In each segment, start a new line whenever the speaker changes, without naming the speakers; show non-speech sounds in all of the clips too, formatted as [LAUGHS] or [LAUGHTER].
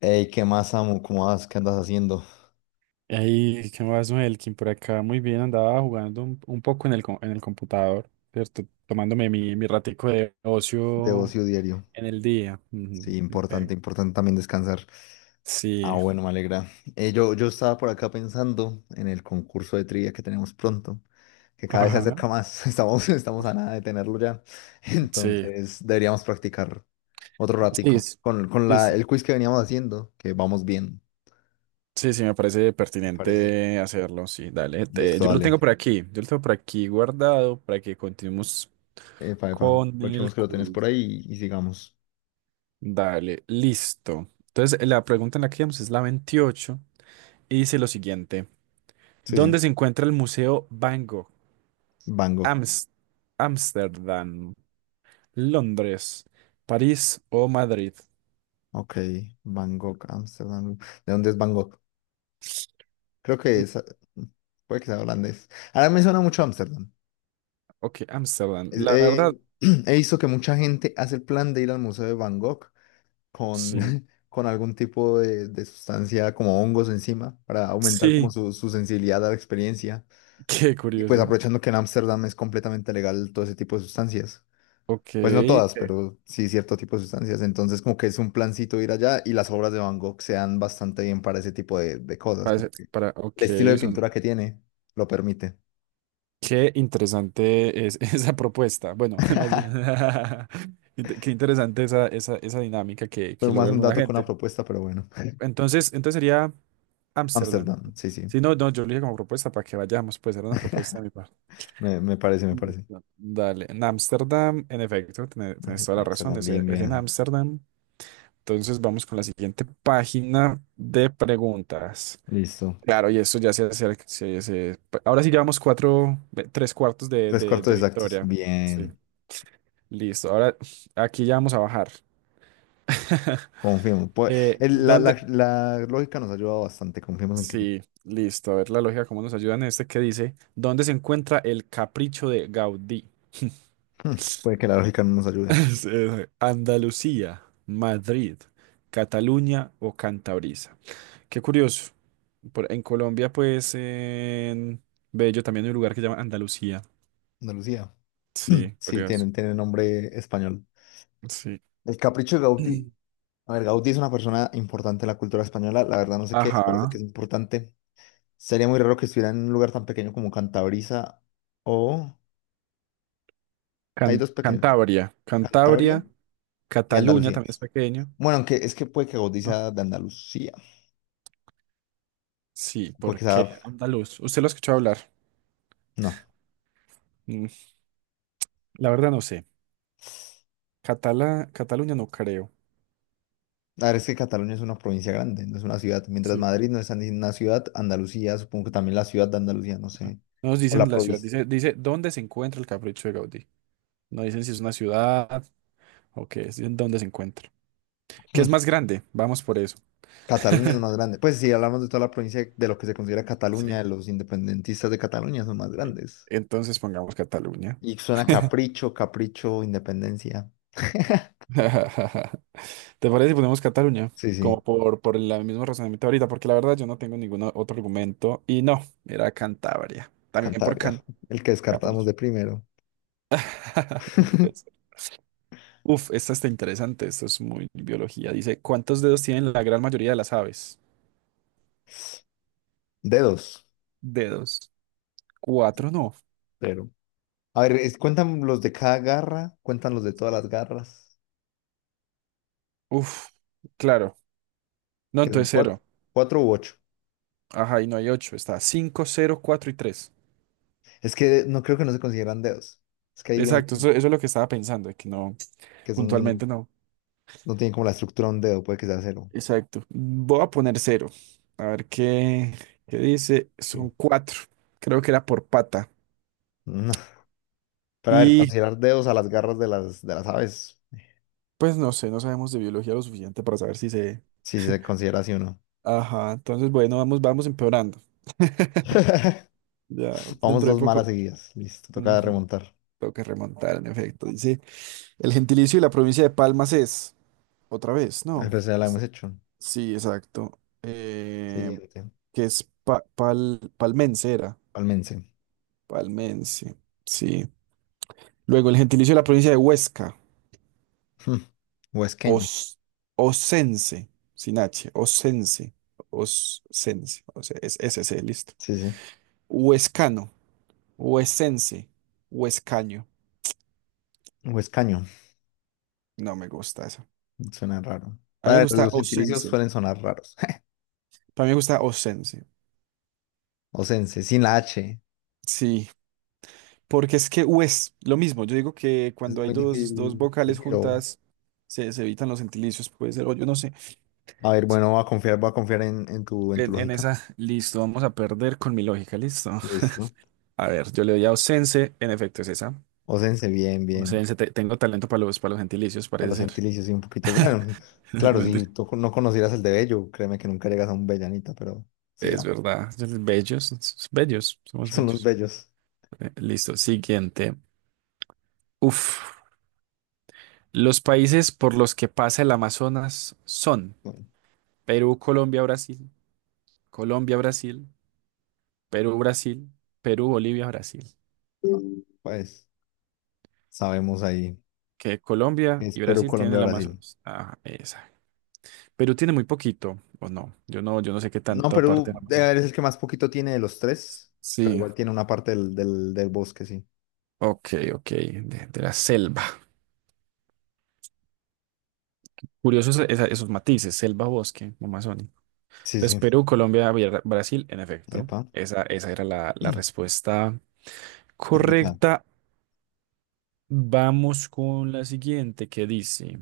Ey, ¿qué más, amo? ¿Cómo vas? ¿Qué andas haciendo?
Ahí, ¿qué más, Melkin? Por acá muy bien, andaba jugando un poco en el, en el computador, ¿cierto? Tomándome mi ratico de
De
ocio
ocio diario.
en el día. Ujú,
Sí,
ok.
importante, importante también descansar. Ah,
Sí,
bueno, me alegra. Yo estaba por acá pensando en el concurso de trivia que tenemos pronto, que cada vez se
ajá,
acerca más. [LAUGHS] Estamos a nada de tenerlo ya. [LAUGHS]
sí,
Entonces, deberíamos practicar otro
sí,
ratico
es-
con, con
sí,
la,
sí,
el quiz que veníamos haciendo, que vamos bien,
sí, sí, me parece
me parece.
pertinente hacerlo, sí, dale.
Listo,
Yo lo
dale.
tengo por aquí, guardado para que continuemos
Epa, epa.
con el
Aprovechemos que lo tenés por
quiz.
ahí y sigamos.
Dale, listo. Entonces, la pregunta en la que íbamos es la 28 y dice lo siguiente.
Sí, sí.
¿Dónde se encuentra el Museo Van Gogh?
Bango.
Ams- Ámsterdam, Londres, París o Madrid.
Ok, Bangkok, Ámsterdam. ¿De dónde es Bangkok? Creo que
Mm,
es, puede que sea holandés. Ahora me suena mucho Ámsterdam.
Ok, Ámsterdam.
Es-
La verdad,
eh, [CLEARS THROAT] he visto que mucha gente hace el plan de ir al Museo de Bangkok con,
sí.
[LAUGHS] con algún tipo de sustancia como hongos encima para aumentar como
Sí,
su sensibilidad a la experiencia.
[LAUGHS] qué
Y pues
curioso.
aprovechando que en Ámsterdam es completamente legal todo ese tipo de sustancias.
Ok,
Pues no todas, pero sí cierto tipo de sustancias. Entonces, como que es un plancito ir allá y las obras de Van Gogh se dan bastante bien para ese tipo de cosas. Como que
ok,
el estilo de pintura
son,
que tiene lo permite.
qué interesante es [LAUGHS] esa propuesta. Bueno, [LAUGHS] más bien,
[LAUGHS]
[LAUGHS] qué interesante esa dinámica que,
Fue
que
más
logra
un
alguna
dato que una
gente.
propuesta, pero bueno. [LAUGHS]
Entonces sería Ámsterdam.
Ámsterdam, sí, sí.
Si no, no, yo lo dije como propuesta para que vayamos, pues era una propuesta de mi parte.
Me parece, me parece.
Dale, en Ámsterdam, en efecto, tienes
Ok,
toda la razón,
Ámsterdam,
es,
bien,
es en
bien.
Ámsterdam. Entonces vamos con la siguiente página de preguntas.
Listo.
Claro, y esto ya se hace, ahora sí llevamos cuatro, tres cuartos de,
Tres cuartos
de
exactos.
victoria. Sí,
Bien.
listo. Ahora aquí ya vamos a bajar. [LAUGHS]
Confirmo. Pue- el- la, la-
¿Dónde?
la lógica nos ha ayudado bastante. Confiemos en que no.
Sí, listo. A ver la lógica, cómo nos ayuda en este que dice, ¿dónde se encuentra el capricho de Gaudí?
[LAUGHS] Hmm, puede que la lógica no nos
[LAUGHS]
ayude.
Sí, sí. Andalucía, Madrid, Cataluña o Cantabria. Qué curioso. En Colombia, pues, en Bello también hay un lugar que se llama Andalucía.
Andalucía. [CLEARS THROAT]
Sí,
Sí,
curioso.
tienen nombre español.
Sí.
El capricho de Gaudí.
[CLEARS THROAT]
A ver, Gaudí es una persona importante en la cultura española. La verdad no sé qué es, pero sé
Ajá.
que es importante. Sería muy raro que estuviera en un lugar tan pequeño como Cantabria o... Hay dos pequeños,
Cantabria.
Cantabria
Cantabria,
y
Cataluña
Andalucía.
también es pequeño.
Bueno, aunque es que puede que Gaudí
No.
sea de Andalucía.
Sí,
Puede
¿por
que
qué?
sea...
Andaluz. ¿Usted lo ha escuchado hablar?
No.
Mm, La verdad no sé. Cataluña no creo.
La verdad es que Cataluña es una provincia grande, no es una ciudad. Mientras
Sí.
Madrid no es ni una ciudad, Andalucía, supongo que también la ciudad de Andalucía, no sé.
No nos
O la
dicen la ciudad.
provincia.
Dice, ¿dónde se encuentra el capricho de Gaudí? No dicen si es una ciudad o qué es, en dónde se encuentra. ¿Qué es más
[LAUGHS]
grande? Vamos por eso.
Cataluña es más grande. Pues si hablamos de toda la provincia de lo que se considera
Sí.
Cataluña, los independentistas de Cataluña son más
Sí.
grandes.
Entonces pongamos Cataluña.
Y suena capricho, capricho, independencia.
[LAUGHS] ¿Te parece si ponemos Cataluña?
Sí,
Como
sí,
por el mismo razonamiento ahorita, porque la verdad yo no tengo ningún otro argumento. Y no, era Cantabria. También por
Cantabria,
Can
el que descartamos
Capricho.
de primero.
[LAUGHS] No puede
[LAUGHS]
ser. Uf, esta está interesante. Esto es muy biología. Dice, ¿cuántos dedos tienen la gran mayoría de las aves?
Dedos,
Dedos. Cuatro, no.
pero. A ver, cuentan los de cada garra, cuentan los de todas
Sí.
las garras,
Uf, claro. No,
que son
entonces
cuatro,
cero.
cuatro u ocho.
Ajá, y no hay 8, está cinco cero cuatro y 3.
Es que no creo que no se consideran dedos. Es que ahí viene el
Exacto, eso,
punto,
eso es lo que estaba pensando, que no,
que son,
puntualmente no.
no tienen como la estructura de un dedo, puede que sea cero.
Exacto. Voy a poner cero. A ver qué dice.
que-
Son cuatro. Creo que era por pata.
No. Pero a ver,
Y
considerar dedos a las garras de las aves.
pues no sé, no sabemos de biología lo suficiente para saber si se...
Sí se considera así o no.
Ajá, entonces bueno, vamos empeorando. [LAUGHS]
[LAUGHS]
Ya,
Vamos
dentro de
dos malas
poco.
seguidas. Listo, toca
Ujú,
remontar.
tengo que remontar, en efecto. Dice, el gentilicio de la provincia de Palmas es, otra vez,
A
¿no?
ver, ya la hemos hecho.
Sí, exacto.
Siguiente.
Que es palmensera,
Palmense.
palmense, sí. Luego el gentilicio de la provincia de Huesca,
Hmm, [LAUGHS] huesqueño.
os, osense, sin H, osense, osense, o sea, es s SC, listo.
Sí, sí.
Huescano, huesense, huescaño.
Huescaño.
No me gusta eso.
Suena raro.
A mí me
Para
gusta
los gentilicios
osense,
suelen sonar raros. [LAUGHS]
para mí me gusta osense,
Osense, sin la H.
sí. Porque es que U es lo mismo. Yo digo que
Es
cuando hay
muy
dos
difícil
vocales
decirlo.
juntas, se evitan los gentilicios, puede ser, o yo no sé.
A ver, bueno, voy a confiar en tu
En
lógica.
esa, listo, vamos a perder con mi lógica, listo.
Listo.
A ver, yo le doy a ausense, en efecto es esa.
Osense, bien, bien.
Ausense, tengo talento para los gentilicios,
A
parece
los
ser. [LAUGHS]
gentilicios, y un poquito. Bueno,
No,
claro,
mentira.
si tú no conocieras el de Bello, créeme que nunca llegas a un Bellanita, pero
Es
sigamos.
verdad, bellos,
[LAUGHS]
somos
Son los
bellos.
bellos.
Listo, siguiente. Uf, los países por los que pasa el Amazonas son
Bueno,
Perú, Colombia, Brasil. Colombia, Brasil. Perú, Brasil, Perú, Bolivia, Brasil.
ah, pues sabemos ahí
Que
que
Colombia
es
y
Perú,
Brasil tienen
Colombia,
el
Brasil.
Amazonas. Ajá, esa. Perú tiene muy poquito, o no. Yo no sé qué
No,
tanta parte del
Perú
Amazonas.
es el que más poquito tiene de los tres, pero
Sí,
igual tiene una parte del bosque, sí.
ok, ok, de la selva. Curiosos esos matices, selva, bosque, Amazonia.
Sí,
Entonces,
sí.
Perú, Colombia, Brasil, en efecto.
Epa.
Esa era la
[CLEARS THROAT]
respuesta
Indicado.
correcta. Vamos con la siguiente, que dice,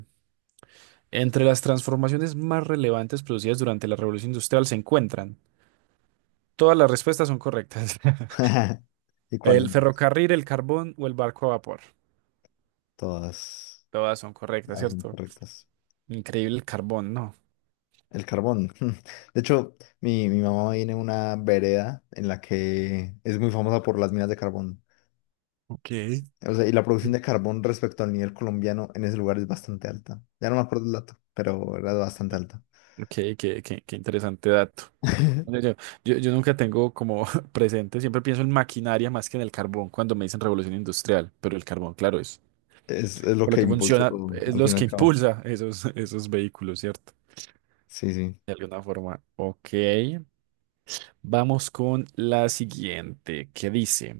entre las transformaciones más relevantes producidas durante la Revolución Industrial se encuentran. Todas las respuestas son correctas. [LAUGHS]
[LAUGHS] ¿Y cuáles
El
más?
ferrocarril, el carbón o el barco a vapor.
Todas,
Todas son correctas,
todas
¿cierto?
incorrectas.
Increíble el carbón, ¿no?
El carbón. [LAUGHS] De hecho, mi mamá viene de una vereda en la que es muy famosa por las minas de carbón.
Ok.
O sea, y la producción de carbón respecto al nivel colombiano en ese lugar es bastante alta. Ya no me acuerdo el dato, pero era bastante alta.
Qué interesante dato. Yo,
[LAUGHS]
yo- yo nunca tengo como [LAUGHS] presente, siempre pienso en maquinaria más que en el carbón cuando me dicen revolución industrial, pero el carbón, claro, es
Es lo
por lo
que
que
impulsó
funciona,
todo,
es
al fin y
los
al
que
cabo.
impulsa esos, [LAUGHS] esos vehículos, ¿cierto?
Sí, sí.
De alguna forma. Ok, vamos con la siguiente, que dice.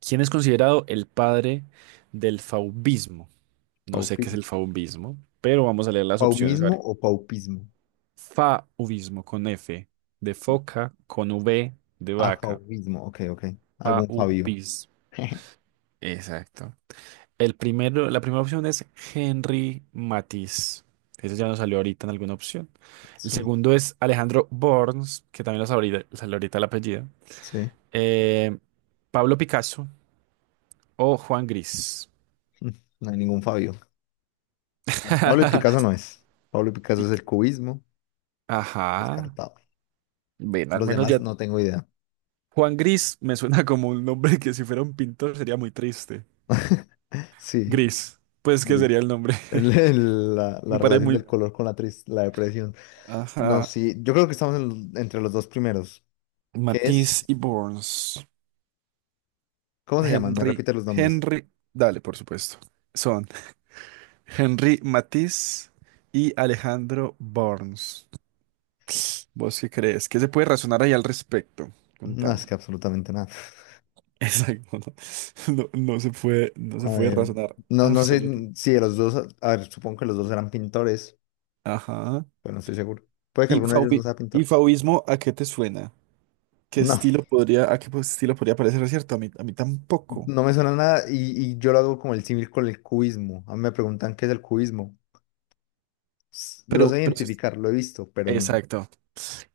¿Quién es considerado el padre del fauvismo? No sé qué es
Paupismo.
el fauvismo, pero vamos a leer las opciones. A
¿Paumismo
ver.
o paupismo?
Fauvismo con F de foca, con V de
Ah,
vaca.
paupismo. Ok, ok. Algún Fabio.
Fauvismo.
[LAUGHS]
Exacto. El primero, la primera opción es Henri Matisse. Ese ya nos salió ahorita en alguna opción. El
Sí,
segundo es Alejandro Borns, que también lo salió ahorita el apellido.
sí.
Eh, Pablo Picasso o Juan Gris.
[LAUGHS] No hay ningún Fabio. A ver, Pablo y
[LAUGHS]
Picasso no es. Pablo y Picasso es
Pic-
el cubismo.
Ajá.
Descartado.
Ven, al
Los
menos
demás
ya.
no tengo idea.
Juan Gris me suena [LAUGHS] como un nombre que si fuera un pintor sería muy triste.
Sí.
Gris, pues que
Gris.
sería
[LAUGHS]
el nombre.
El- el- la,
[LAUGHS]
la
Me parece
relación
muy.
del color con la, la depresión. No,
Ajá.
sí, yo creo que estamos entre los dos primeros. ¿Qué es?
Matisse y Borns.
¿Cómo se llaman? Me
Henry.
repite los nombres.
Henry. Dale, por supuesto. Son [LAUGHS] Henry Matisse y Alejandro Borns. ¿Vos qué crees? ¿Qué se puede razonar ahí al respecto?
No, es
Contame.
que absolutamente nada.
Exacto. No, [LAUGHS] no, no se puede, no se
A
puede
ver,
razonar
no, no sé
absolutamente.
si de los dos, a ver, supongo que los dos eran pintores,
Ajá.
pero no estoy seguro. Puede que
¿Y,
alguno de ellos no
fauvi-
sea
y
pintor.
fauvismo a qué te suena? ¿Qué
No,
estilo podría, a qué pues, estilo podría parecer cierto? A mí tampoco.
no me suena nada y yo lo hago como el símil con el cubismo. A mí me preguntan qué es el cubismo. Lo sé
Pero sí
identificar, lo he visto, pero no.
Exacto.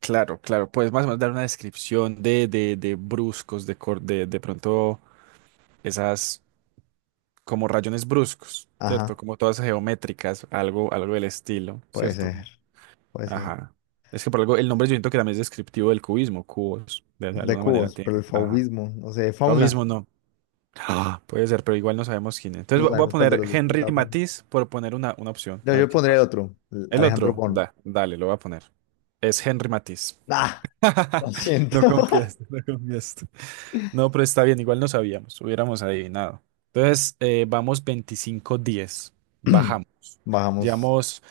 Claro, claro. Puedes más o menos dar una descripción de bruscos, de pronto esas como rayones bruscos, ¿cierto?
Ajá,
Como todas geométricas, algo del estilo,
puede
¿cierto?
ser. Puede ser.
Ajá. Es que por algo, el nombre yo siento que también es descriptivo del cubismo, cubos, de
De
alguna manera
cubos, pero
tiene.
el
Ajá.
fauvismo, no sé, fauna.
Fauvismo no. Ah, puede ser, pero igual no sabemos quién es.
No
Entonces voy a
sabemos cuál de
poner
los dos pintaba
Henry
fauna.
Matisse por poner una opción.
Yo,
A ver
yo
qué
pondría el
pasa.
otro, el
El
Alejandro
otro,
Bon.
dale, lo voy a poner. Es Henry Matisse.
¡Ah! Lo
[LAUGHS]
siento.
No confiaste, no confiaste. No, pero está bien, igual no sabíamos, hubiéramos adivinado. Entonces, vamos 25-10.
[CLEARS THROAT]
Bajamos.
[LAUGHS] Bajamos.
Llevamos,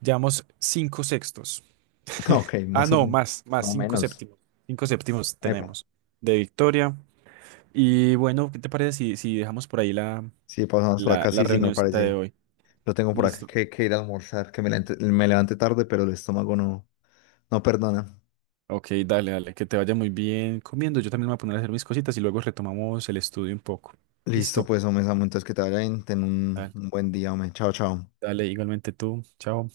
llevamos 5 sextos. [LAUGHS]
Ok,
Ah,
más o
no,
menos.
más,
No
5
menos.
séptimos. Cinco séptimos
Epa.
tenemos de victoria. Y bueno, ¿qué te parece si, si dejamos por ahí la
Sí, pasamos por
la,
acá.
la
Sí, sí, me
reunioncita de
parece.
hoy.
Lo tengo por acá
Listo.
que ir a almorzar, que me levante tarde, pero el estómago no, no perdona.
Ok, dale, dale, que te vaya muy bien comiendo. Yo también me voy a poner a hacer mis cositas y luego retomamos el estudio un poco.
Listo,
Listo.
pues, hombre, Samu, entonces que te vaya bien. Ten
Dale,
un buen día, hombre. Chao, chao.
dale, igualmente tú. Chao.